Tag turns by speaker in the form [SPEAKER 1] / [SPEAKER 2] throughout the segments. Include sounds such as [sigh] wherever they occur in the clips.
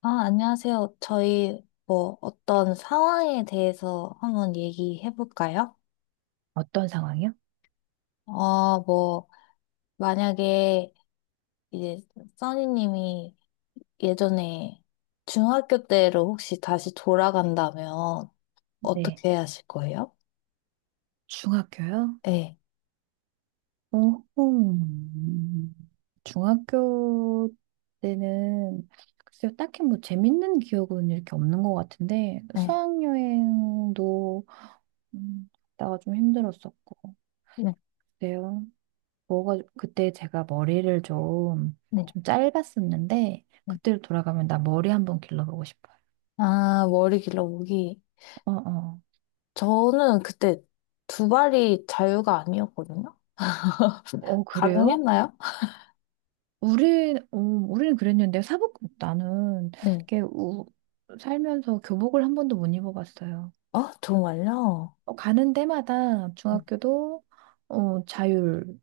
[SPEAKER 1] 아, 안녕하세요. 저희 뭐 어떤 상황에 대해서 한번 얘기해 볼까요?
[SPEAKER 2] 어떤 상황이요?
[SPEAKER 1] 뭐 만약에 이제 써니님이 예전에 중학교 때로 혹시 다시 돌아간다면
[SPEAKER 2] 네.
[SPEAKER 1] 어떻게 하실 거예요?
[SPEAKER 2] 중학교요?
[SPEAKER 1] 네,
[SPEAKER 2] 오호. 중학교 때는 글쎄요, 딱히 뭐 재밌는 기억은 이렇게 없는 것 같은데
[SPEAKER 1] 네,
[SPEAKER 2] 수학여행도 음, 갔다가 좀 힘들었었고
[SPEAKER 1] 네,
[SPEAKER 2] 그래요. 뭐가 그때 제가 머리를 좀
[SPEAKER 1] 네.
[SPEAKER 2] 좀 짧았었는데
[SPEAKER 1] 네.
[SPEAKER 2] 그때로 돌아가면 나 머리 한번 길러보고 싶어요.
[SPEAKER 1] 아, 머리 길러보기.
[SPEAKER 2] 어 어.
[SPEAKER 1] 저는 그때 두 발이 자유가 아니었거든요. [laughs]
[SPEAKER 2] 어 그래요?
[SPEAKER 1] 가능했나요?
[SPEAKER 2] 우리는 그랬는데, 사복, 나는,
[SPEAKER 1] 네.
[SPEAKER 2] 이렇게, 살면서 교복을 한 번도 못 입어봤어요.
[SPEAKER 1] 아, 정말요?
[SPEAKER 2] 가는 데마다
[SPEAKER 1] 음,
[SPEAKER 2] 중학교도, 어, 자율,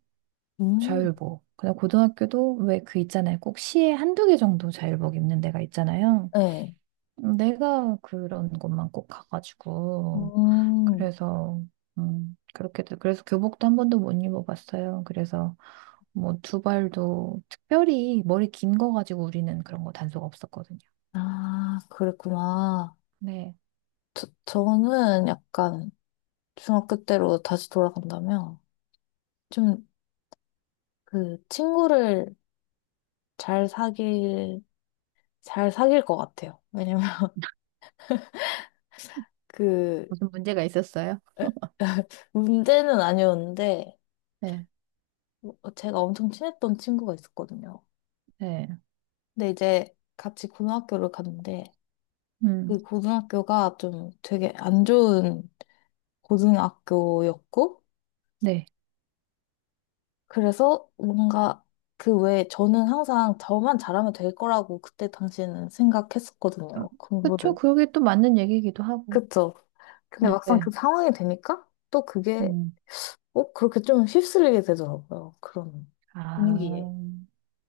[SPEAKER 1] 음.
[SPEAKER 2] 자율복. 그다음 고등학교도 왜 그 있잖아요. 꼭 시에 한두 개 정도 자율복 입는 데가 있잖아요.
[SPEAKER 1] 네.
[SPEAKER 2] 내가 그런 곳만 꼭 가가지고.
[SPEAKER 1] 음,
[SPEAKER 2] 그래서, 그래서 교복도 한 번도 못 입어봤어요. 그래서, 뭐 두발도 특별히 머리 긴 거 가지고 우리는 그런 거 단속 없었거든요.
[SPEAKER 1] 아, 그랬구나.
[SPEAKER 2] 네.
[SPEAKER 1] 저는 약간 중학교 때로 다시 돌아간다면 좀 그 친구를 잘 사귈, 잘 사귈 것 같아요. 왜냐면 [laughs] 그
[SPEAKER 2] 무슨 문제가 있었어요?
[SPEAKER 1] [laughs] 문제는 아니었는데
[SPEAKER 2] 네.
[SPEAKER 1] 뭐 제가 엄청 친했던 친구가 있었거든요.
[SPEAKER 2] 네.
[SPEAKER 1] 근데 이제 같이 고등학교를 갔는데
[SPEAKER 2] 음.
[SPEAKER 1] 그 고등학교가 좀 되게 안 좋은 고등학교였고
[SPEAKER 2] 네.
[SPEAKER 1] 그래서 뭔가 그 외에 저는 항상 저만 잘하면 될 거라고 그때 당시에는
[SPEAKER 2] 음,
[SPEAKER 1] 생각했었거든요.
[SPEAKER 2] 그쵸.
[SPEAKER 1] 공부를.
[SPEAKER 2] 그게 또 맞는 얘기이기도 하고.
[SPEAKER 1] 그쵸? 근데 막상 그
[SPEAKER 2] 네.
[SPEAKER 1] 상황이 되니까 또 그게
[SPEAKER 2] 음.
[SPEAKER 1] 꼭 그렇게 좀 휩쓸리게 되더라고요. 그런
[SPEAKER 2] 아.
[SPEAKER 1] 분위기에.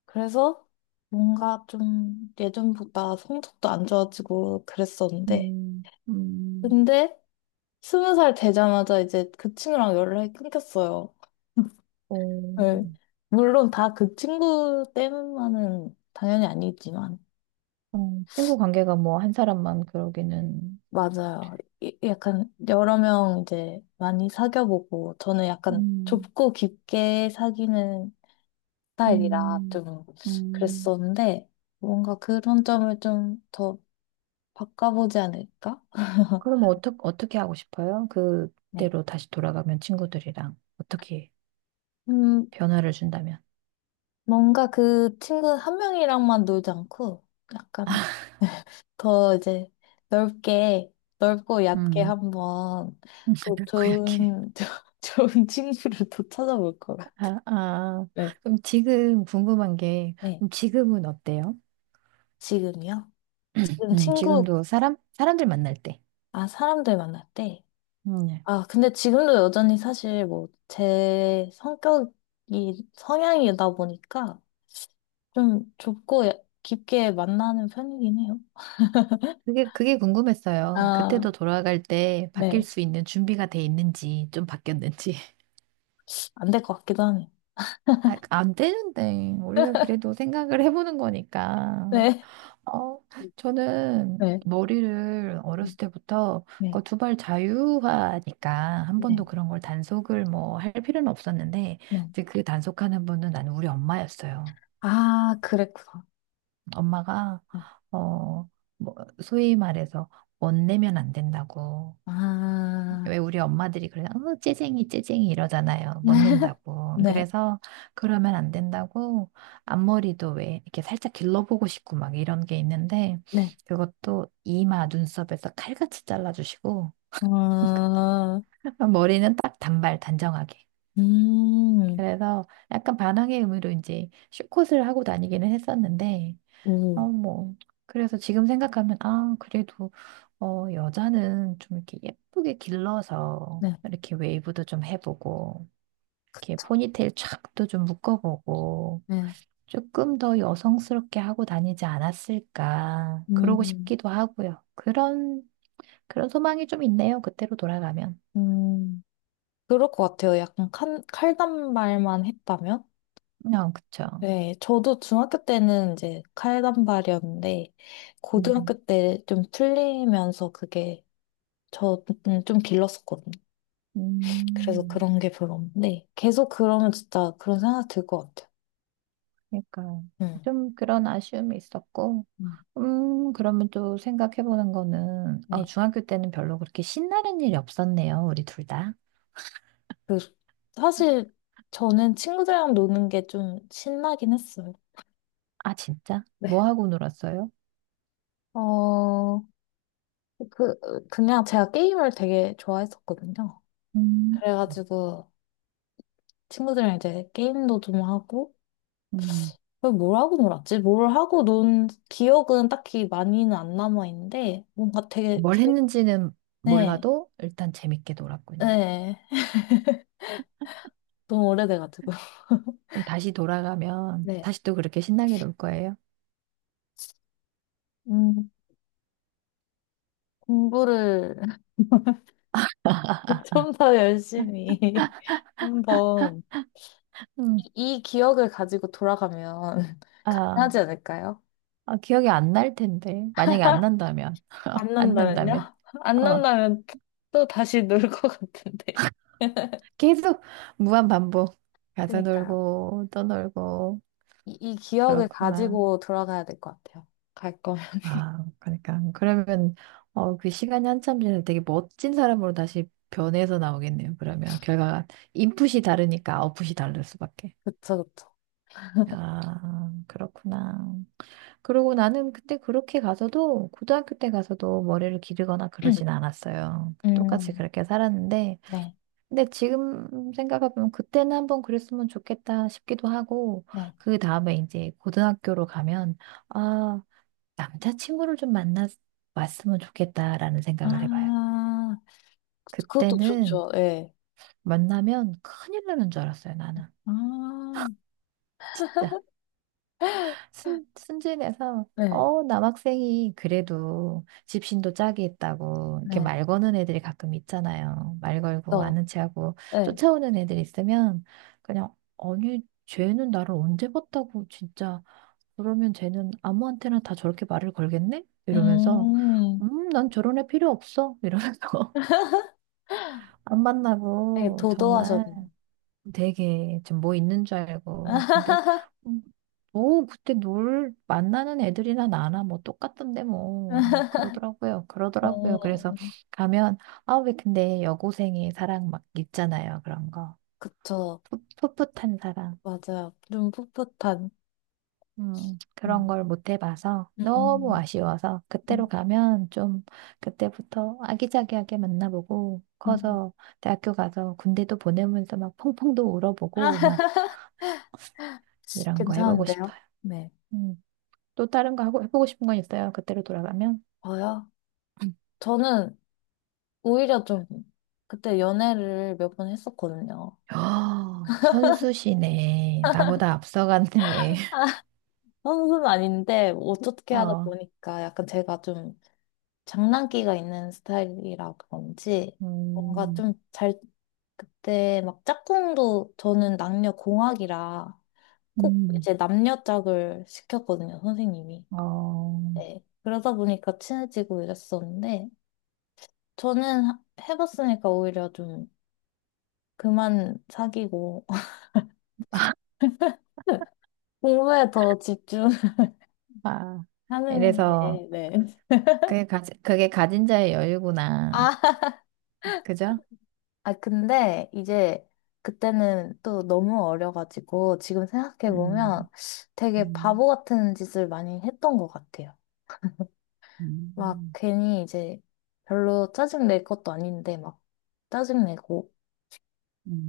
[SPEAKER 1] 그래서 뭔가 좀 예전보다 성적도 안 좋아지고 그랬었는데
[SPEAKER 2] 음. 음.
[SPEAKER 1] 근데 20살 되자마자 이제 그 친구랑 연락이 끊겼어요.
[SPEAKER 2] 어.
[SPEAKER 1] 네. 물론 다 그 친구 때문만은 당연히 아니겠지만,
[SPEAKER 2] 어. 친구 관계가 뭐 한 사람만 그러기는
[SPEAKER 1] 맞아요. 약간 여러 명 이제 많이 사귀어보고, 저는 약간
[SPEAKER 2] 음.
[SPEAKER 1] 좁고 깊게 사귀는 스타일이라
[SPEAKER 2] 음.
[SPEAKER 1] 좀
[SPEAKER 2] 음.
[SPEAKER 1] 그랬었는데, 뭔가 그런 점을 좀 더 바꿔보지 않을까?
[SPEAKER 2] 그럼 어떻게 하고 싶어요?
[SPEAKER 1] 네.
[SPEAKER 2] 그때로 다시 돌아가면 친구들이랑 어떻게
[SPEAKER 1] 음,
[SPEAKER 2] 변화를 준다면?
[SPEAKER 1] 뭔가 그 친구 한 명이랑만 놀지 않고, 약간 더 이제 넓게, 넓고 얕게
[SPEAKER 2] 음
[SPEAKER 1] 한번 또
[SPEAKER 2] 그렇고 약해.
[SPEAKER 1] [laughs] 좋은 친구를 또 찾아볼 거예요.
[SPEAKER 2] 아, 아,
[SPEAKER 1] 네.
[SPEAKER 2] 그럼 지금 궁금한 게,
[SPEAKER 1] 네,
[SPEAKER 2] 그럼 지금은 어때요?
[SPEAKER 1] 지금이요?
[SPEAKER 2] [clears throat]
[SPEAKER 1] 지금 친구,
[SPEAKER 2] 지금도 사람들 만날 때.
[SPEAKER 1] 아, 사람들 만날 때?
[SPEAKER 2] 예.
[SPEAKER 1] 아, 근데 지금도 여전히 사실 뭐, 성향이다 보니까 좀 좁고 깊게 만나는 편이긴 해요.
[SPEAKER 2] 그게 궁금했어요.
[SPEAKER 1] 아,
[SPEAKER 2] 그때도 돌아갈 때 바뀔
[SPEAKER 1] 네.
[SPEAKER 2] 수 있는 준비가 돼 있는지, 좀 바뀌었는지. [laughs]
[SPEAKER 1] 안 될 것 같기도 하네요.
[SPEAKER 2] 아, 안 되는데. 우리가 그래도 생각을 해보는 거니까.
[SPEAKER 1] 네.
[SPEAKER 2] 어, 저는
[SPEAKER 1] 네.
[SPEAKER 2] 머리를
[SPEAKER 1] 네,
[SPEAKER 2] 어렸을 때부터
[SPEAKER 1] 네,
[SPEAKER 2] 그 두발 자유화니까 한 번도
[SPEAKER 1] 네.
[SPEAKER 2] 그런 걸 단속을 뭐 할 필요는 없었는데
[SPEAKER 1] 네.
[SPEAKER 2] 이제 그 단속하는 분은 나는 우리 엄마였어요.
[SPEAKER 1] 아, 그랬구나.
[SPEAKER 2] 엄마가
[SPEAKER 1] 네.
[SPEAKER 2] 어, 뭐 소위 말해서 못 내면 안 된다고
[SPEAKER 1] 아,
[SPEAKER 2] 왜 우리 엄마들이 그래, 째쟁이, 째쟁이 이러잖아요. 못
[SPEAKER 1] [laughs]
[SPEAKER 2] 낸다고.
[SPEAKER 1] 네,
[SPEAKER 2] 그래서 그러면 안 된다고 앞머리도 왜 이렇게 살짝 길러보고 싶고 막 이런 게 있는데
[SPEAKER 1] 네.
[SPEAKER 2] 그것도 이마, 눈썹에서 칼같이 잘라주시고
[SPEAKER 1] 어,
[SPEAKER 2] [laughs] 머리는 딱 단발, 단정하게.
[SPEAKER 1] 음,
[SPEAKER 2] 그래서 약간 반항의 의미로 이제 숏컷을 하고 다니기는 했었는데,
[SPEAKER 1] 음,
[SPEAKER 2] 뭐. 그래서 지금 생각하면, 아, 그래도 여자는 좀 이렇게 예쁘게 길러서
[SPEAKER 1] 네,
[SPEAKER 2] 이렇게 웨이브도 좀 해보고 이렇게
[SPEAKER 1] 그쵸.
[SPEAKER 2] 포니테일 촥도 좀 묶어보고
[SPEAKER 1] 네,
[SPEAKER 2] 조금 더 여성스럽게 하고 다니지 않았을까. 그러고
[SPEAKER 1] 음,
[SPEAKER 2] 싶기도 하고요. 그런 소망이 좀 있네요. 그때로 돌아가면.
[SPEAKER 1] 음. 그럴 것 같아요. 약간 칼단발만 했다면?
[SPEAKER 2] 어, 그쵸.
[SPEAKER 1] 네, 저도 중학교 때는 이제 칼단발이었는데,
[SPEAKER 2] 음,
[SPEAKER 1] 고등학교 때 좀 풀리면서 그게 저는 좀 길렀었거든요. 그래서
[SPEAKER 2] 음,
[SPEAKER 1] 그런 게 별로 없는데, 계속 그러면 진짜 그런 생각 들 것 같아요.
[SPEAKER 2] 그러니까
[SPEAKER 1] 음,
[SPEAKER 2] 좀 그런 아쉬움이 있었고.
[SPEAKER 1] 음,
[SPEAKER 2] 그러면 또 생각해보는 거는,
[SPEAKER 1] 네.
[SPEAKER 2] 중학교 때는 별로 그렇게 신나는 일이 없었네요. 우리 둘 다.
[SPEAKER 1] 그, 사실 저는 친구들이랑 노는 게 좀 신나긴 했어요.
[SPEAKER 2] 아, 진짜?
[SPEAKER 1] 네.
[SPEAKER 2] 뭐 하고 놀았어요?
[SPEAKER 1] 어, 그, 그냥 제가 게임을 되게 좋아했었거든요.
[SPEAKER 2] 음,
[SPEAKER 1] 그래가지고 친구들이랑 이제 게임도 좀 하고,
[SPEAKER 2] 음.
[SPEAKER 1] 그럼 뭘 하고 놀았지? 뭘 하고 논 기억은 딱히 많이는 안 남아있는데, 뭔가 되게,
[SPEAKER 2] 뭘
[SPEAKER 1] 재-
[SPEAKER 2] 했는지는
[SPEAKER 1] 네,
[SPEAKER 2] 몰라도 일단 재밌게 놀았군요.
[SPEAKER 1] 네. 너무 오래돼가지고. [laughs]
[SPEAKER 2] 그럼 다시 돌아가면
[SPEAKER 1] 네.
[SPEAKER 2] 다시 또 그렇게 신나게 놀 거예요?
[SPEAKER 1] 음, 공부를 [laughs] 좀 더 열심히 [laughs] 한번
[SPEAKER 2] 음,
[SPEAKER 1] 이 기억을 가지고 돌아가면 [laughs]
[SPEAKER 2] 아,
[SPEAKER 1] 가능하지 않을까요?
[SPEAKER 2] 아, 기억이 안 날 텐데. 만약에 안 난다면,
[SPEAKER 1] 안
[SPEAKER 2] 안 난다면,
[SPEAKER 1] 난다면요? [laughs] 안
[SPEAKER 2] 어,
[SPEAKER 1] 난다면 또 다시 놀 것 같은데. [laughs]
[SPEAKER 2] 계속 무한 반복. 가서
[SPEAKER 1] 그니까요.
[SPEAKER 2] 놀고, 또 놀고,
[SPEAKER 1] 이 기억을
[SPEAKER 2] 그렇구나.
[SPEAKER 1] 가지고 돌아가야 될 것 같아요. 갈 거면. [laughs]
[SPEAKER 2] 아, 그러니까. 그러면, 그 시간이 한참 지나서 되게 멋진 사람으로 다시 변해서 나오겠네요. 그러면 결과가 인풋이 다르니까 아웃풋이 다를 수밖에.
[SPEAKER 1] 그쵸, 그쵸.
[SPEAKER 2] 아, 그렇구나. 그리고 나는 그때 그렇게 가서도 고등학교 때 가서도 머리를 기르거나 그러진
[SPEAKER 1] [clears throat]
[SPEAKER 2] 않았어요. 똑같이
[SPEAKER 1] 음,
[SPEAKER 2] 그렇게 살았는데
[SPEAKER 1] 네,
[SPEAKER 2] 근데 지금 생각해보면 그때는 한번 그랬으면 좋겠다 싶기도 하고
[SPEAKER 1] 네.
[SPEAKER 2] 그 다음에 이제 고등학교로 가면 아 남자친구를 좀 만나 왔으면 좋겠다라는 생각을 해봐요.
[SPEAKER 1] 아, 그것도
[SPEAKER 2] 그때는
[SPEAKER 1] 좋죠. 예.
[SPEAKER 2] 만나면 큰일 나는 줄 알았어요, 나는.
[SPEAKER 1] 아,
[SPEAKER 2] 진짜. 순진해서
[SPEAKER 1] 네.
[SPEAKER 2] 남학생이 그래도 집신도 짝이 있다고 이렇게
[SPEAKER 1] 네.
[SPEAKER 2] 말 거는 애들이 가끔 있잖아요. 말 걸고
[SPEAKER 1] 또,
[SPEAKER 2] 아는 체하고
[SPEAKER 1] 네.
[SPEAKER 2] 쫓아오는 애들 있으면 그냥 아니 쟤는 나를 언제 봤다고 진짜 그러면 쟤는 아무한테나 다 저렇게 말을 걸겠네? 이러면서
[SPEAKER 1] 음,
[SPEAKER 2] 난 저런 애 필요 없어 이러면서 [laughs] 안
[SPEAKER 1] 되게
[SPEAKER 2] 만나고 정말
[SPEAKER 1] 도도하셨네요.
[SPEAKER 2] 되게 좀 뭐 있는 줄 알고. 근데
[SPEAKER 1] [laughs]
[SPEAKER 2] 음, 뭐 그때 놀 만나는 애들이나 나나 뭐 똑같던데 뭐 그러더라고요. 그러더라고요.
[SPEAKER 1] 어,
[SPEAKER 2] 그래서 가면 아 왜 근데 여고생의 사랑 막 있잖아요. 그런 거.
[SPEAKER 1] 그쵸.
[SPEAKER 2] 풋풋한 사랑.
[SPEAKER 1] 맞아요. 좀 풋풋한.
[SPEAKER 2] 그런
[SPEAKER 1] 음.
[SPEAKER 2] 걸 못 해봐서 너무
[SPEAKER 1] 음,
[SPEAKER 2] 아쉬워서 그때로
[SPEAKER 1] 음,
[SPEAKER 2] 가면 좀 그때부터 아기자기하게 만나보고
[SPEAKER 1] 음.
[SPEAKER 2] 커서 대학교 가서 군대도 보내면서 막 펑펑도
[SPEAKER 1] 아,
[SPEAKER 2] 울어보고 막
[SPEAKER 1] [laughs]
[SPEAKER 2] 이런 거 해보고
[SPEAKER 1] 괜찮은데요?
[SPEAKER 2] 싶어요.
[SPEAKER 1] 네.
[SPEAKER 2] 음. 또 다른 거 하고 해보고 싶은 건 있어요? 그때로 돌아가면?
[SPEAKER 1] 저요? 저는 오히려 좀 그때 연애를 몇 번 했었거든요.
[SPEAKER 2] 아, 선수시네. 나보다 앞서갔네.
[SPEAKER 1] 선수는 아닌데 뭐
[SPEAKER 2] [laughs]
[SPEAKER 1] 어떻게 하다
[SPEAKER 2] 어,
[SPEAKER 1] 보니까 약간 제가 좀 장난기가 있는 스타일이라 그런지 뭔가
[SPEAKER 2] 음,
[SPEAKER 1] 좀 잘 그때 막 짝꿍도 저는 남녀 공학이라 꼭
[SPEAKER 2] 음.
[SPEAKER 1] 이제 남녀 짝을 시켰거든요, 선생님이.
[SPEAKER 2] 어,
[SPEAKER 1] 네. 그러다 보니까 친해지고 이랬었는데, 저는 해봤으니까 오히려 좀 그만 사귀고, [laughs] 공부에 더 집중하는
[SPEAKER 2] 아, 이래서
[SPEAKER 1] 게, 네.
[SPEAKER 2] 그게 가진 자의 여유구나.
[SPEAKER 1] 아,
[SPEAKER 2] 그죠?
[SPEAKER 1] 아, 근데 이제 그때는 또 너무 어려가지고, 지금 생각해보면
[SPEAKER 2] 음,
[SPEAKER 1] 되게
[SPEAKER 2] 음,
[SPEAKER 1] 바보 같은 짓을 많이 했던 것 같아요. 막
[SPEAKER 2] 음.
[SPEAKER 1] 괜히 이제 별로 짜증 낼 것도 아닌데, 막 짜증내고,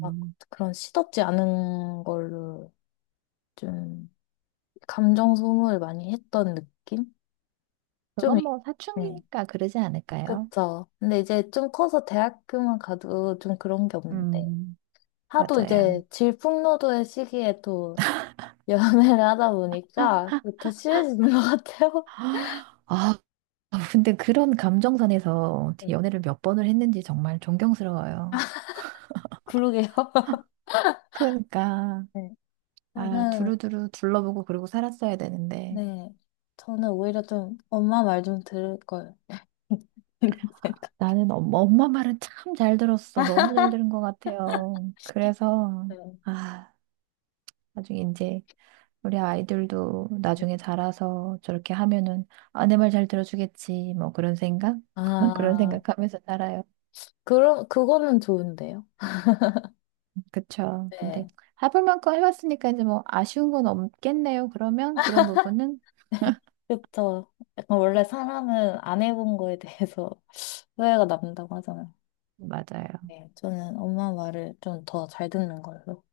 [SPEAKER 1] 막 그런 시덥지 않은 걸로 좀 감정 소모를 많이 했던 느낌? 좀,
[SPEAKER 2] 그건
[SPEAKER 1] 이-
[SPEAKER 2] 뭐
[SPEAKER 1] 네.
[SPEAKER 2] 사춘기니까 그러지 않을까요?
[SPEAKER 1] 그쵸. 근데 이제 좀 커서 대학교만 가도 좀 그런 게 없는데.
[SPEAKER 2] 음,
[SPEAKER 1] 하도
[SPEAKER 2] 맞아요.
[SPEAKER 1] 이제 질풍노도의 시기에 또 [laughs] 연애를 하다 보니까 그게 더 심해지는 것 같아요.
[SPEAKER 2] [gasps] 아, 근데 그런 감정선에서
[SPEAKER 1] 음,
[SPEAKER 2] 연애를 몇 번을 했는지 정말 존경스러워요.
[SPEAKER 1] 그러게요. [laughs]
[SPEAKER 2] 그러니까
[SPEAKER 1] 네.
[SPEAKER 2] 아
[SPEAKER 1] 저는,
[SPEAKER 2] 두루두루 둘러보고 그러고 살았어야 되는데
[SPEAKER 1] 네. 저는 오히려 좀 엄마 말 좀 들을 걸. [laughs] 이런 생각.
[SPEAKER 2] 나는 엄마 말은 참 잘 들었어. 너무 잘 들은 것 같아요. 그래서
[SPEAKER 1] 네.
[SPEAKER 2] 아 나중에 이제 우리 아이들도 나중에 자라서 저렇게 하면은 아내 말 잘 들어주겠지 뭐 그런 생각 [laughs] 그런
[SPEAKER 1] 아,
[SPEAKER 2] 생각하면서 살아요.
[SPEAKER 1] 그럼, 그거는 좋은데요.
[SPEAKER 2] 그쵸? 근데
[SPEAKER 1] 네.
[SPEAKER 2] 해볼 만큼 해봤으니까 이제 뭐 아쉬운 건 없겠네요. 그러면 그런 부분은
[SPEAKER 1] 그쵸. 약간 원래 사람은 안 해본 거에 대해서 [laughs] 후회가 남는다고 하잖아요.
[SPEAKER 2] 맞아요.
[SPEAKER 1] 네, 저는 엄마 말을 좀 더 잘 듣는 걸로.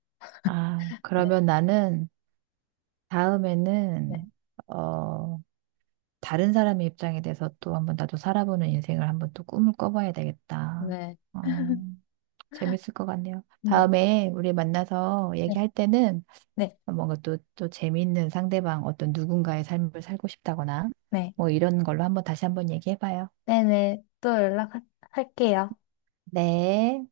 [SPEAKER 2] 아
[SPEAKER 1] 네,
[SPEAKER 2] 그러면 나는
[SPEAKER 1] 네,
[SPEAKER 2] 다음에는 어. 다른 사람의 입장에 대해서 또 한번 나도 살아보는 인생을 한번 또 꿈을 꿔봐야 되겠다.
[SPEAKER 1] 네,
[SPEAKER 2] 어, 재밌을 것 같네요.
[SPEAKER 1] 네.
[SPEAKER 2] 다음에 우리 만나서
[SPEAKER 1] 네,
[SPEAKER 2] 얘기할 때는
[SPEAKER 1] 네, 네, 네,
[SPEAKER 2] 뭔가 또, 또 재미있는 상대방 어떤 누군가의 삶을 살고 싶다거나
[SPEAKER 1] 네. 네.
[SPEAKER 2] 뭐 이런 걸로 한번 다시 한번 얘기해봐요.
[SPEAKER 1] 네, 네. 네, 네. 네, 네. 또 연락할게요.
[SPEAKER 2] 네.